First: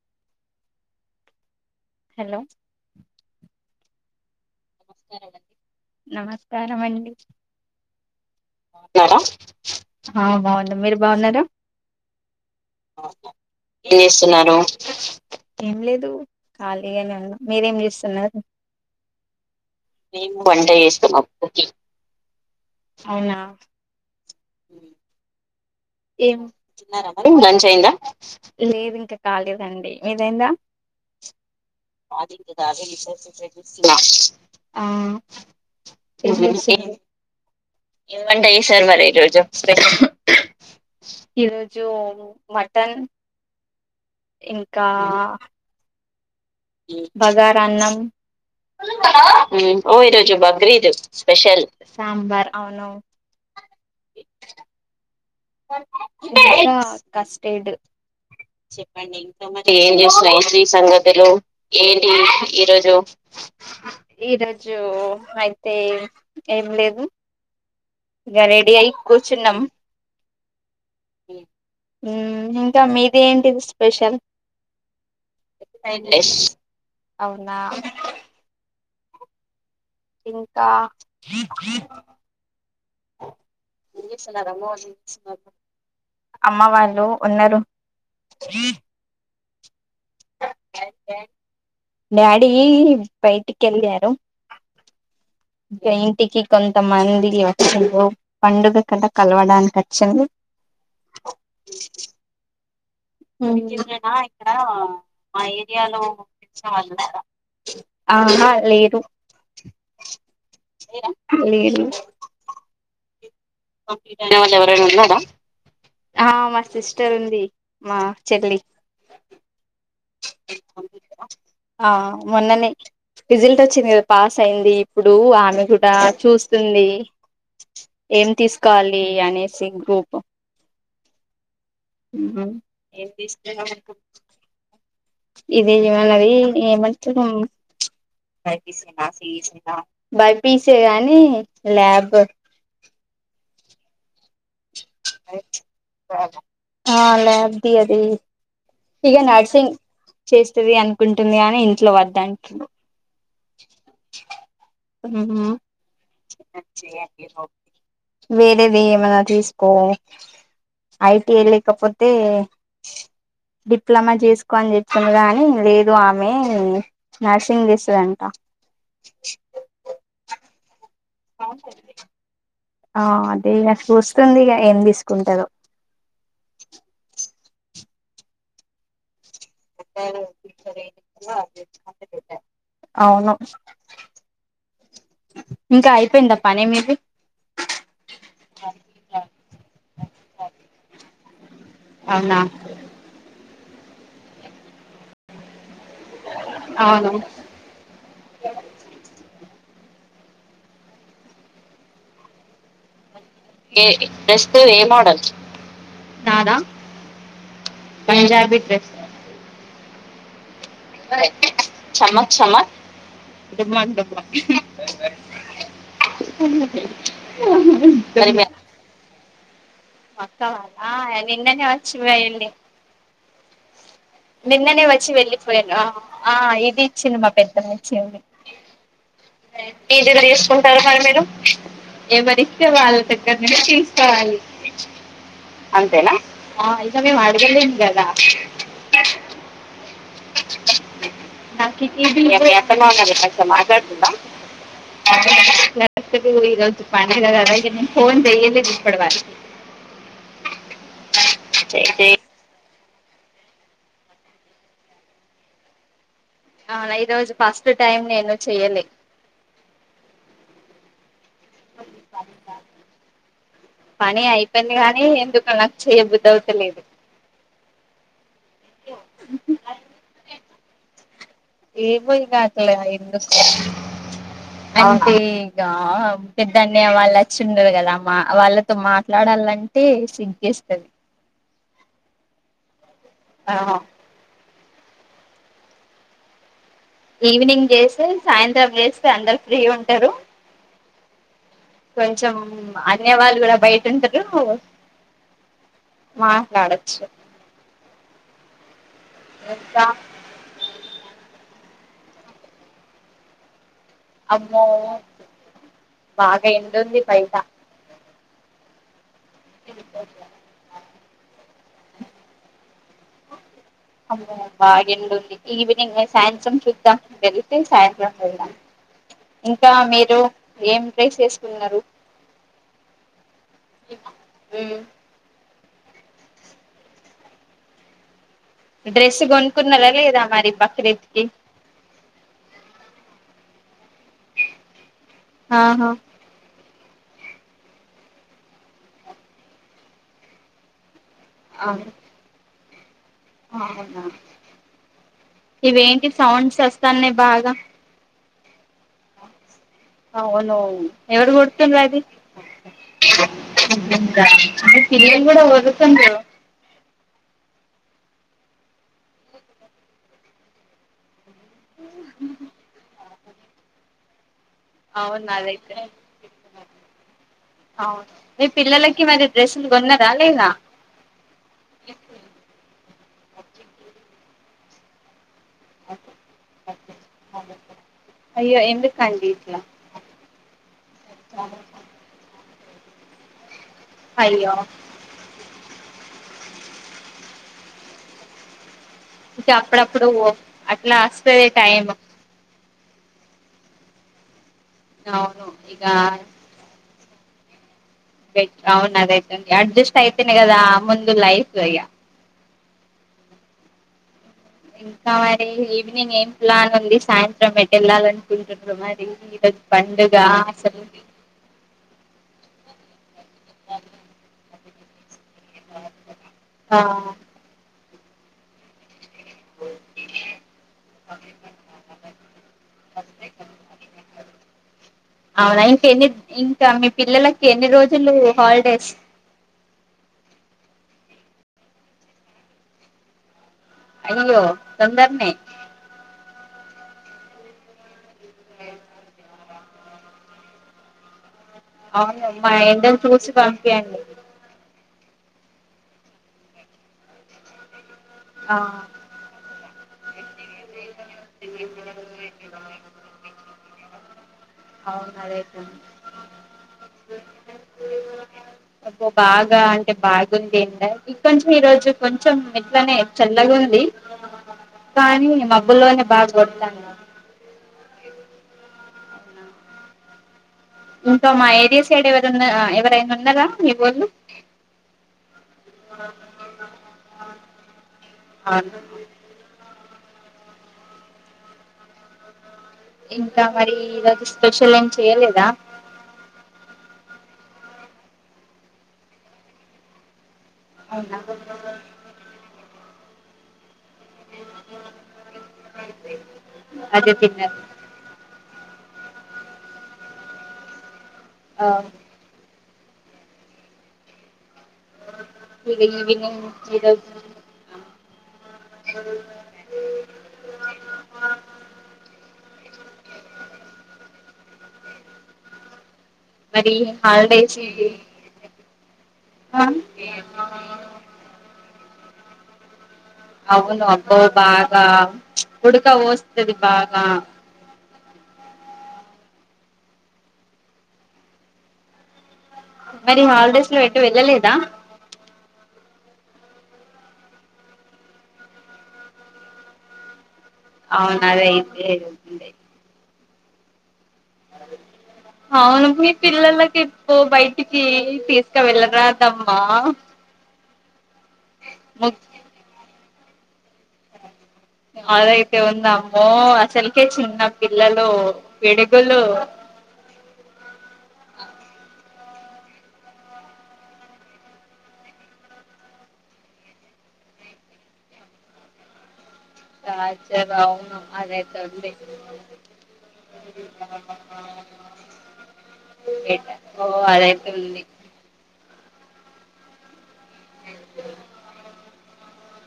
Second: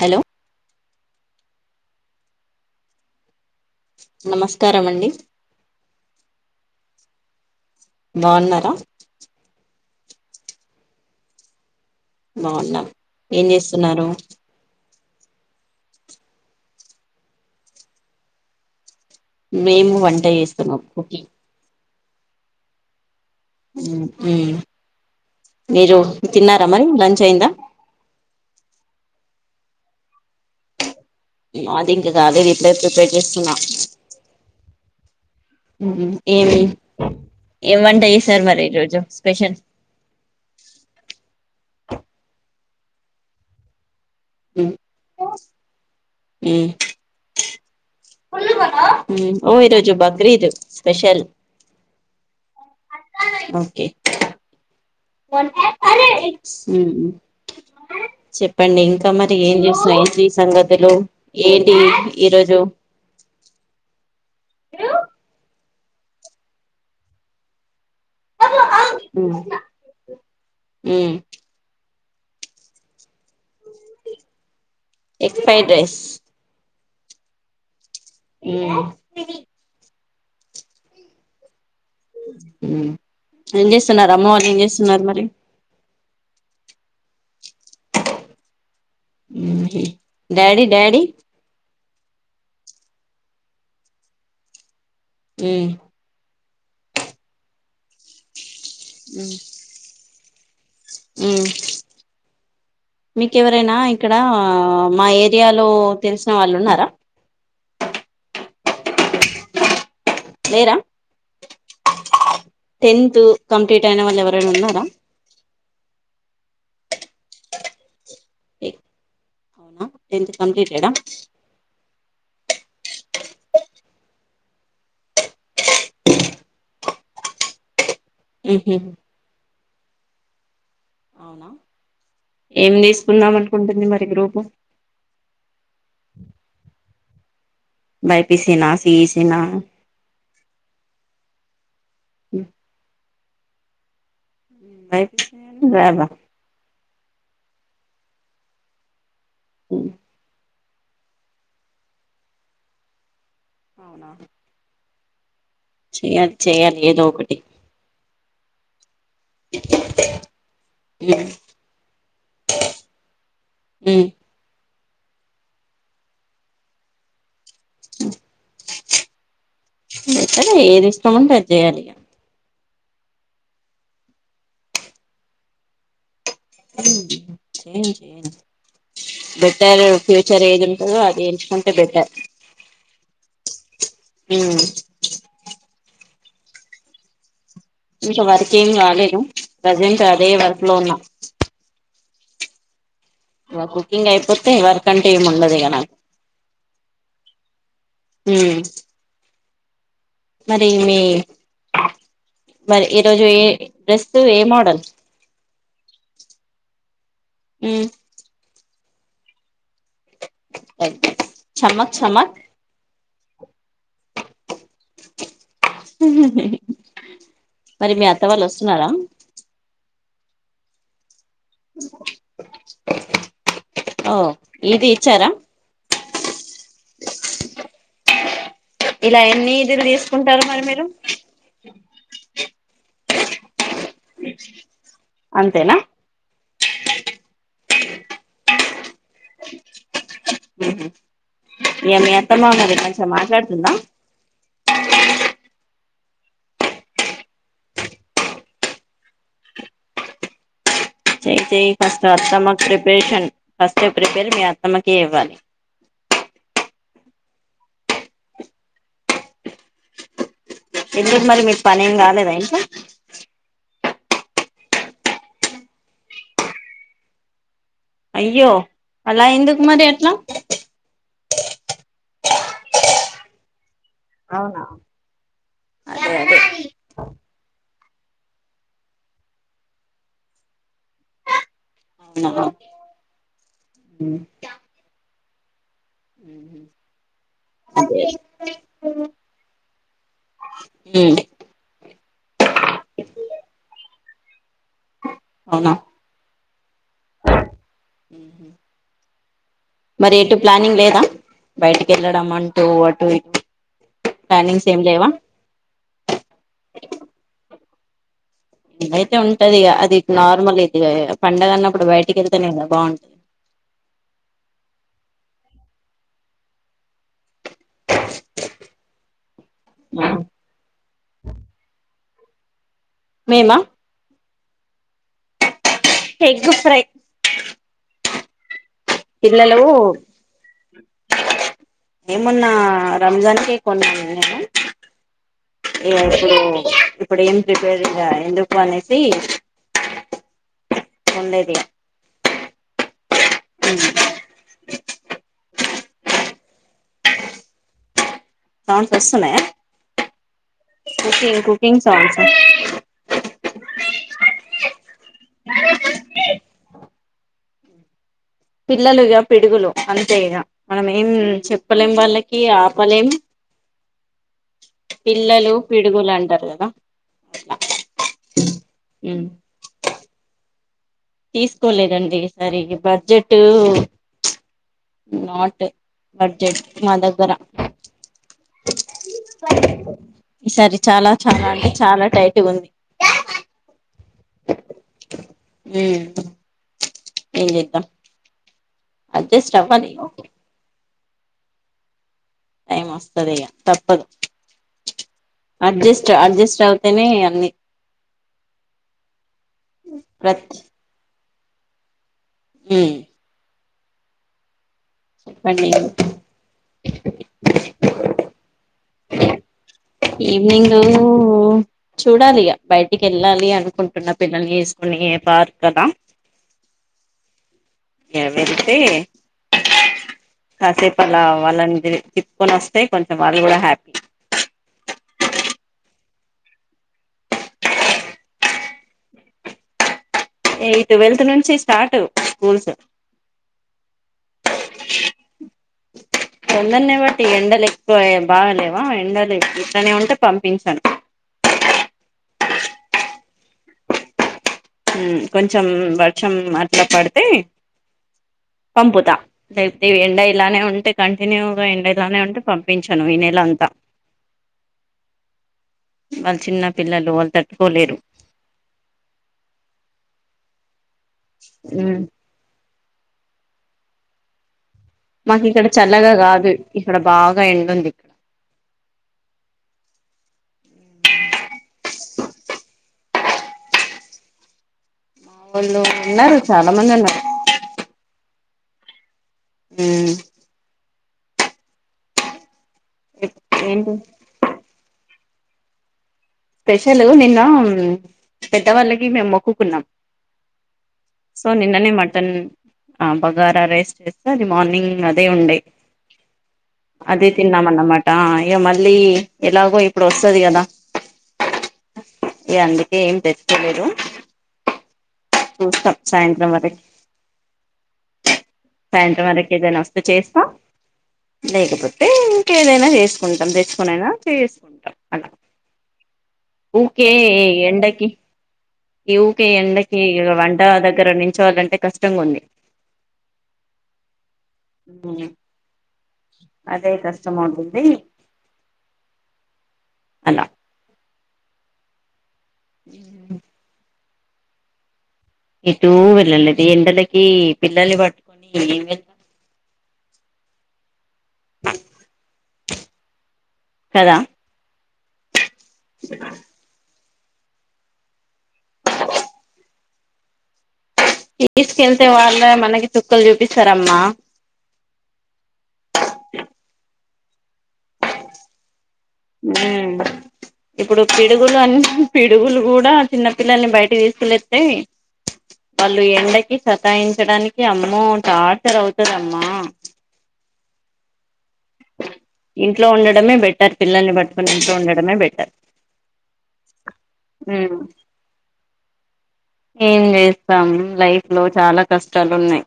Hello hello నమస్తే స్కారమండి. స్కారమండి. తిన్నారా ఆ బాగున్న మీరు బాగున్నార బాగున్నాం బాగున్న ఏం చేస్తున్నారు ఏం లేదు ఖాళీగానే ఉన్న మీరేం చేస్తున్నారు. మేము వంట చేస్తున్నాం కుకింగ్ అవునా ఊమ్ ఏం తిన్నారా మరి లంచ్ అయిందా లేదు ఇంకా కాలేదండి మిదైంద మాది ఇంకా కాలేదండి ఇప్పుడే ప్రిపేర్ చేస్తున్నా ఆ మ్ ఏం ఇప్పుడు ఏం వంట చేశారు మరి ఈరోజు స్పెషల్ ఈరోజు రోజు మటన్ మ్మ్ ఇంకా మ్మ్ ఊమ్ బగా రన్నం ఊ ఓ ఈరోజు బగ్రీదు స్పెషల్ సాంబార్ అవునవు బక్ ఏక్ ఇంకా కస్టెడ్ చెప్పండి ఇంకా మరి ఏం చేస్తున్నారు ఏంటి సంగతులు ఏంటి ఈరోజు ఈరోజు అయి ఏం ఏం లేదు ఇక రెడీ అయి కూర్చున్నాం మ్ ఉ ఇంకా మీ ఇదింటిది స్పెషల్ ఎగ్ ఫ్రైడ్ రైస్ అవునా మ్ ఇంకా ఉ ఉ ఏం చేస్తున్నారు అమ్మ వాళ్ళు ఏం చేస్తున్నారు మరి అమ్మ వాళ్ళు ఉన్నారు ఉహు డాడీ డాడీ డాడీ బయటికి వెళ్ళారు ఉమ్ బైటికి కొంతమంది వచ్చారు పండుగ కద కలవడానికి వచ్చింది ఉ మీకు ఎవరైనా ఇక్కడ మా ఏరియాలో తెలిసిన వాళ్ళు ఉన్నారా ఆహా లేరు లేరా టెన్త్ కంప్లీట్ అయిన వాళ్ళు ఎవరైనా ధన్యవాద ఎవర ఉన్నారా ఆ మా సిస్టర్ ఉంది మా చెట అవునా టెన్త్ కంప్లీటెడ్ హా మొన్ననే రిజల్ట్ వచ్చింది కదా పాస్ అయింది ఇప్పుడు ఆమె కూడా చూస్తుంది ఏం ఉహు తీసుకోవాలి అనేసి గ్రూప్ అవునా ఉ ఏం తీసుకుందాం అనుకుంటుంది మరి గ్రూపు ఇది ఎం అన్నది [unintelligible] బైపీసీనా సిఈసీనా [unintelligible] బయపీసే గాని ల్యాబ్ బబా ఆ ల్యాబ్ ది అది ఇక నర్సింగ్ ఉమ్ చేస్ వస్తుది అనుకుంటుంది కానీ ఇంట్లో వద్దన్ అవునా మ్మ్ హు చెయాల్ చేయాలి ఏదోకటి వేరేదియమ్ వా చేసుకో ఉమ్ ఐటీ లేకపోతే ఉమ్ డిప్లమా చేసుకోని చెప్ స్తున్ గాని లేదు ఆమె నర్సింగ్ ఆ బెటర్ ఏది ఉంట జేయాలిగ ఆ అదే ఇగ సూస్తుంది ఇగ ఏం తీసుకుంటదో హ్మ్ ఏమి చేయను బెటర్ ఫ్యూచర్ ఏది ఉంటదో అది ఎంచుకుంటే బెటర్, అవును పేంద పని మీది ఇంకా వర్క్ ఏం రాలేదు ప్రజెంట్ అదే వర్క్ లో ఉన్న అవునా వ కుకింగ్ అయిపోతే వర్ కంటే ఏమి ఉండదు కదా అవును మరి మీ మరి ఈ రోజు ఏ డ్రెస్త్ ఏ మోడల్ నాదా ఉమ్ పంజాబీ డ్రెస్ చమక్ చమ్మ చమక్ చమ్మత్ ఇ మంటమా మరి మీ అత్త వాళ్ళు వస్తున్నారా వస్తవా అలా ఎల్ నిన్ననే వచ్చి పోయింది, ఓ నిన్ననే ఇది వచ్చి ఇచ్చారా వెళ్ళిపోయింది ఆ ఇది ఇచ్చింది మా పెద్దమ్మ ఇచ్చింది. ఇలా ఎన్ని ఇదులు ఏమది తీసుకుంటారు మరి మీరు అంతేనా ఆ ఇదవే వాయి జరిగింద్ గద ఉహు నాకి ఇగ టి మీ బి అత్తమ్మ పోయ్ మరి మంచిగా మాట్లాడుతుందా యాచ్చువలి ఇరోజు పండగ గదా ఇగనేను ఫోన్ జెయ్యలేదు ఇప్పడ వరకు చెై చై చెయ్ ఫస్ట్ చెయ్ అత్తమ్మా చెప్ ప్రేషన్ ఫస్ట్ ప్రిపేర్ మీ అత్తమ్మకే ఇవ్వాలి అవునా ఈ రోజు ఫస్ట్ టైం నేను చెయ్యలే. ఈరోజు మరి పని ఏం కాలేదా ఇంట్ల పని అయిపోయింది. గానీ ఎందుకు అలా చేయ్ బుద్ధి అవుతలేదు అయ్యో అలా ఎందుకు మరి అట్లా కాకలే [unintelligible] అవునా అంటే ఇగా అదే అదే పెద్దన్నయ్య వాళ్ళు వచ్చిండ్రు కదా మా వాళ్ళతో మాట్లాడాలంటే సిగ్గేస్తది. అవునా ఆ ఉ‌ ఈవినింగ్ చేస్తే, సాయంత్రం చేస్తే ఉమ్ అందరు ఫ్రీ ఉంటారు. కొంచం అనే వాళ్ళు కూడా బయట ఉంటారు. అవునా మాట్లాడొచ్చు. హ ఇంకా మరి ఎటు ప్లానింగ్ లేదా బయ్టికి వెళ్ళడం అంటూ అటు ఇటు అమ్మో ప్లానింగ్స్ ఏం లేవా బాగా ఎండుంది బయట [unintelligible] అయితే ఉంటది. ఇగా అది నార్మల్ [unintelligible] పండగ అన్నప్పుడు బయటికి వెళ్తేనే కదా బాగుండేది అమ్మో బాగా ఎండుంది. ఈవినింగ్ సాయంత్రం చూద్దాం. వెళ్ళి సాయంత్రం వెళ్దాం. ఇంకా మీరు ఏం డ్రెస్ యేసుకున్నరు మేమా హ్మ్ ఎగ్ ఫ్రై డ్రెస్ పిల్లలు కొనుక్కున్నారా లేదా మరి బక్రీద్ కి ఏమున్నా రంజాన్ కే కొన్నాను నేను ఆహా ఇగా ఇప్పుడు ఇప్పుడు ఏం ప్రిపేర్ చేయ ఎందుకు అనేసి ఉండేది అవునా ఇవేంటి సౌండ్స్ చస్తాన్నే బాగా సౌండ్స్ వస్తున్నాయా అవును ఎవరు కుకింగ్, కొడుతుండ్రు కుకింగ్ సౌండ్స్ ఎ అ [unintelligible] కూడా [unintelligible] పిల్లలు ఇగ పిడుగులు అంతే ఇగ మనం ఏం చెప్పలేం వాళ్ళకి ఆపలేం అవునా పిల్లలు అదైతే పిడుగులు అంటారు కదా అట్లా అవును మీ పిల్లలకి మరి డ్రెస్సులు కొన్నారా లేదా తీసుకోలేదండి ఈ సరి బడ్జెటు నా బడ్జెట్ మా దగ్గర అయ్యో ఎందుకండి ఇట్లా ఈ సరి చాలా చాలా అంటే చాలా టైట్ ఉంది అయ్యో ఉమ్ ఏం చెతా ఇకా అప్పుడప్పుడు అట్లా [unintelligible] టైమ్ టైమ్ వస్తది ఇగ తప్పదు అవును ఇక అడ్జస్ట్ అడ్జస్ట్ తనే అన్నీ అవును [unintelligible] అడ్జస్ట్ అయితేన గదా ముందు లైఫ్ [unintelligible] మ్మ్ ఇంకా మరి చెప్పండి ఈవినింగ్ ఏం ప్లాన్ ఉంది సాయంత్రం [unintelligible] వెళ్ళాలినుకుంటు మరి పండుగ అసలు ఈవెనింగ్ చూడాలి ఇక బయటికి వెళ్ళాలి అనుకుంటున్న పిల్లల్ని వేసుకుని పార్ కదా ఆ ఇగ పెడితే కాసేపు అలా వాళ్ళని తిప్పుకొని వస్తే కొంచెం వాళ్ళు కూడా హ్యాపీ అవునా ఇంక ఎన్ని ఇంకా మీ పిల్లలకి ఎన్ని రోజులు హాలిడేస్ ఎత్ట్వెల్త్ నుంచి స్టార్ట్ స్కూల్స్ అయ్యో తొందరనే తొందరిని బట్టి ఎండలు ఎక్కువ బాగాలేవా ఎండలు ఇట్లనే ఉంటే పంపించాను అవునులే మా ఎండలు చూసి పంపియండి కొంచెం వర్షం అట్లా పడితే ఆ పంపుతా ఎండ ఇలానే ఉంటే కంటిన్యూగా [unintelligible] ఉంటే పంపించాను ఈ నెల అంతా అవును అదైతే వాళ్ళ చిన్న పిల్లలు వాళ్ళు తట్టుకోలేరు ఇగ అంటే బాగుంది ఎండ ఇంకొంచెం ఈరోజు కొంచెం అట్లానే చల్లగ ఉంది కానీ మబ్బుల్లోనే అంత బాగా గాదు కొడతాంది ఇక్కడ బాగా ఎండుంది. ఇంకా మా ఏరియా సైడ్ ఎవరున్న ఎవరైనా ఉన్నరా మీ వొళ్ళు మా వొళ్ళు ఉన్నారు. చాలా మంది ఉన్నారు. అ హ్మ్ ఇంకా మరి ఏంటి ఈరోజు స్పెషల్ ఏం చెయ్యలేదు. దా స్పెషలు నిన్న పెద్దవాళ్ళకి మేము మొక్కుకున్నాం అవునా సో నిన్ననే మటన్ ఆ బగారా రైస్ ఎంత అది మార్నింగ్ అదే ఉండే అదే తిన్నాం అన్నమాట ఇ మ మళ్ళీ ఎలాగో ఇప్పుడు వస్తది కదా ఆ యా అందుకే ఏం తెచ్చుకోలేదు ఇగ చూస్తాం ఈవినింగ్ సాయంత్రం వరకి ఈరోజు సాయంత్రం వరకు ఏదైనా వస్తే చేస్తాం లేకపోతే ఇంకేదైనా చేసుకుంటాం తెచ్చుకొనైన చేసుకుంటాం అలా ఊకే ఎండకి ఈ ఊకే ఆ ఎండకి ఇగ వంట దగ్గర నిల్చోవాలంటే కష్టం. అడ్డంగ ఉంది అవును అబ్బ బాగా ప్చ్ ఉడక వొస్తది అదే బాగా కష్టం అవుతుంది అలా మరి హాలిడేస్ లో ఎట్ ఎటు వెళ్ళలేదా ఎటూ వెళ్ళలేదు ఎండలకి పిల్లల్ని పట్టుకొని ఏం వెళ్ అవును అదే ఇప్పుడే చేసింది కదా అ అవును మీ పిల్లలకి నువ్ బయటికి తీసుక వెళ్ళరాదమ్మా తీస్కెళ్తే ము వాల్లే మనకి చుక్కల్ చూపిస్తరమ్మా అదైతే ఒంద అమ్మో అసలకే చిన్న పిల్లలు [unintelligible] ఉ ఇప్పుడు పిడుగులు అన్న [unintelligible] [unintelligible] అవును అదే ఇంట్లో ఉండడమే బెటర్ పిల్లల్ని పట్టుకొని ఇంట్లో ఉండడమే బెటర్ ఓ అదేతే ఉమ్ ఉంది ఏం స్తాం లైఫ్ లో చాలా కష్టాలు ఉన్నాయి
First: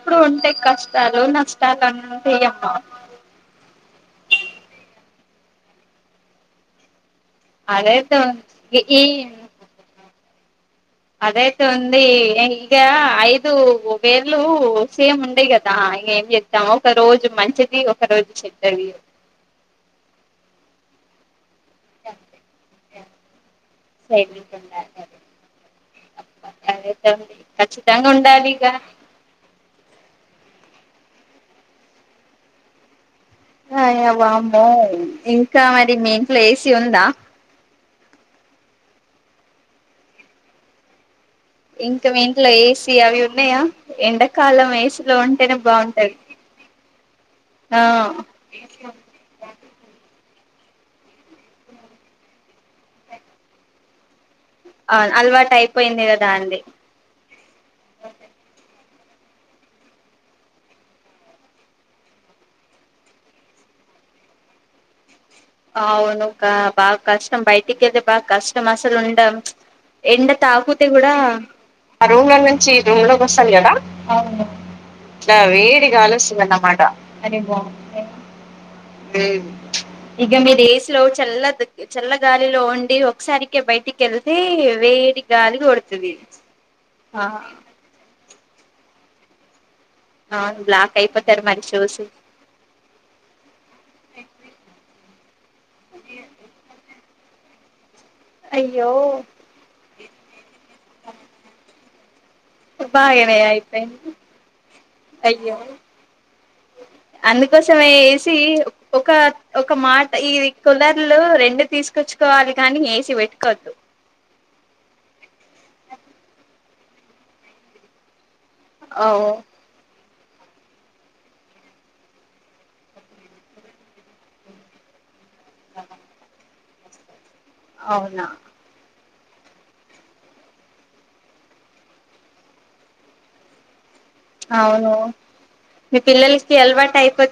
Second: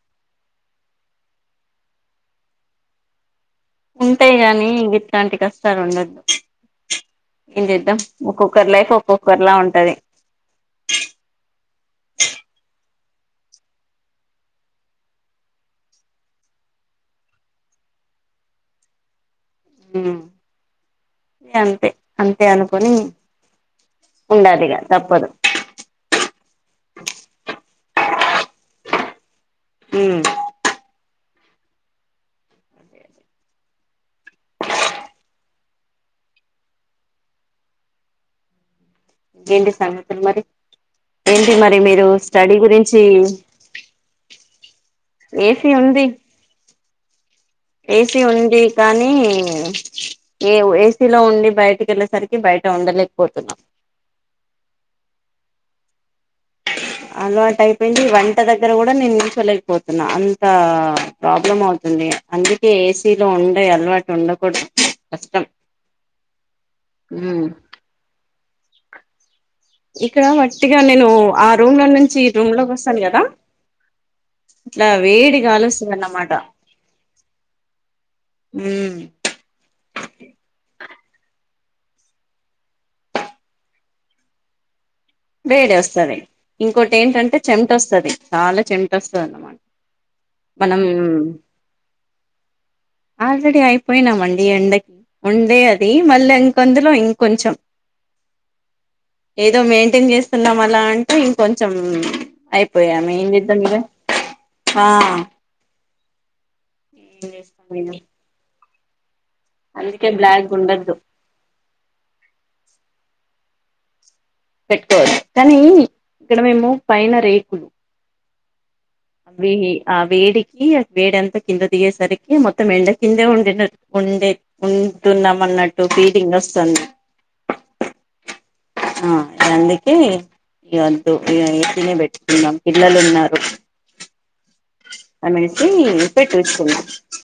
ఇప్పుడు ఉంటే కష్టాలు నష్టాలు ఉంటాయి అమ్మా ఉంటాయి గానీ ఇట్లాంటి కష్టాలు ఉండద్దు ఏం చేద్దాం అదైతే ఒక్కొక్కర్ ఉంది లైఫ్ ఈ ఒక్కొక్కర్ల ఉంటది అదైతే ఉంది, ఇక ఐదు వేళ్ళు సేమ్ ఉండియి కదా ఇక ఏం చెద్దాము ఒక రోజు మంచిది ఒక రోజు చెద్దది ఉ అంతే అంతే అనుకుని సైలెంట్ ఉండదు ఇక ఉండాలి తప్పదు జాలిగా హు ఇంకా మరి మెయిన్ ప్లేస్ ఉందా ఏంటి సంగతులు మరి ఏంటి మరి మీరు ఇంకా మీ ఇంట్లో స్టడీ ఏ సీ గురించి అవి ఉన్నాయా ఎండాకాలం ఏసీలో ఉంటేనే ఏసీ ఉంది బాగుంటది. ఏసీ ఆ ఉంది కానీ ఏ ఏసీలో ఉండి బయటికి వెళ్ళేసరికి బయట ఉండలేకపోతున్నాం అవు అల్వా టైపోయింది కదా అండి అలవాటు అయిపోయింది వంట దగ్గర కూడా నేను నిల్చోలేకపోతున్నా అంత ప్రాబ్లం అవుతుంది, అందుకే ఏసీలో ఉండే అలవాటు ఉండకూడదు. కష్టం అవునుకా బా కష్టం ఉమ్ బయటికిద బా కష్టం మసలు ఉండ ఇక్కడ ఎండ వట్టిగా తాకతే నేను కూడా ఆ రూమ్ లో ఆ నుంచి ఈ రూమ్ల లోకి నుంచి రూమ్ కదా లోకి వస్తాను కదా ఇలా వేడి గాలి వస్తుంద అన్నమాట ఉమ్ మీ డేసులో చల్ల చల్ల గాలిలో ఉండి ఒకసారికి బయటికి వెళ్తే వే వేడి వస్తుది ఇంకొటి ఆ ఏంటంటే చెమట వస్తుది చాలా చెంట వస్తుంది అన్నమాట అవును మనం బ్లాక్ అయిపోతారు మరి షూస్ ఆల్రెడీ అయిపోయినామండి, ఎండకి ఉండే అది మళ్ళీ ఇంకొందులో ఇం కొంచెం అయ్యో [unintelligible] చేసుకుందాం అలా అంటే ఇంకొంచం అయిపోయా ఎం బాగానే చేదాం ఇంకా అయిపోయింది అందుకోసమ ఏ సి ఒ ఒక అందుకే మాట ఈ బ్లాక్ ఉండద్దు కులర్లు రెండు తీసుకొచ్చుకోవాలి కాని ఏసీ పెట్టు కదు పెట్టుకోవాలి కానీ ఇక్కడ మేము పైన రేకులు ఓ అవి ఆ వేడికి వేడి అంతా కింద దిగేసరికి మొత్తం ఎండ కిందే వండిన ఉండే న్నా అన్నట్టు ఫీలింగ్ వస్తుంది అవునా ఆ అందుకే ఇ వద్దు ఇ వసనే పెట్టుకున్నాం పిల్లలు ఉన్నారు అవును అనేసి మీ పిల్లకి ఎల్వ పెట్టించుకున్నాం టైప్చ్చ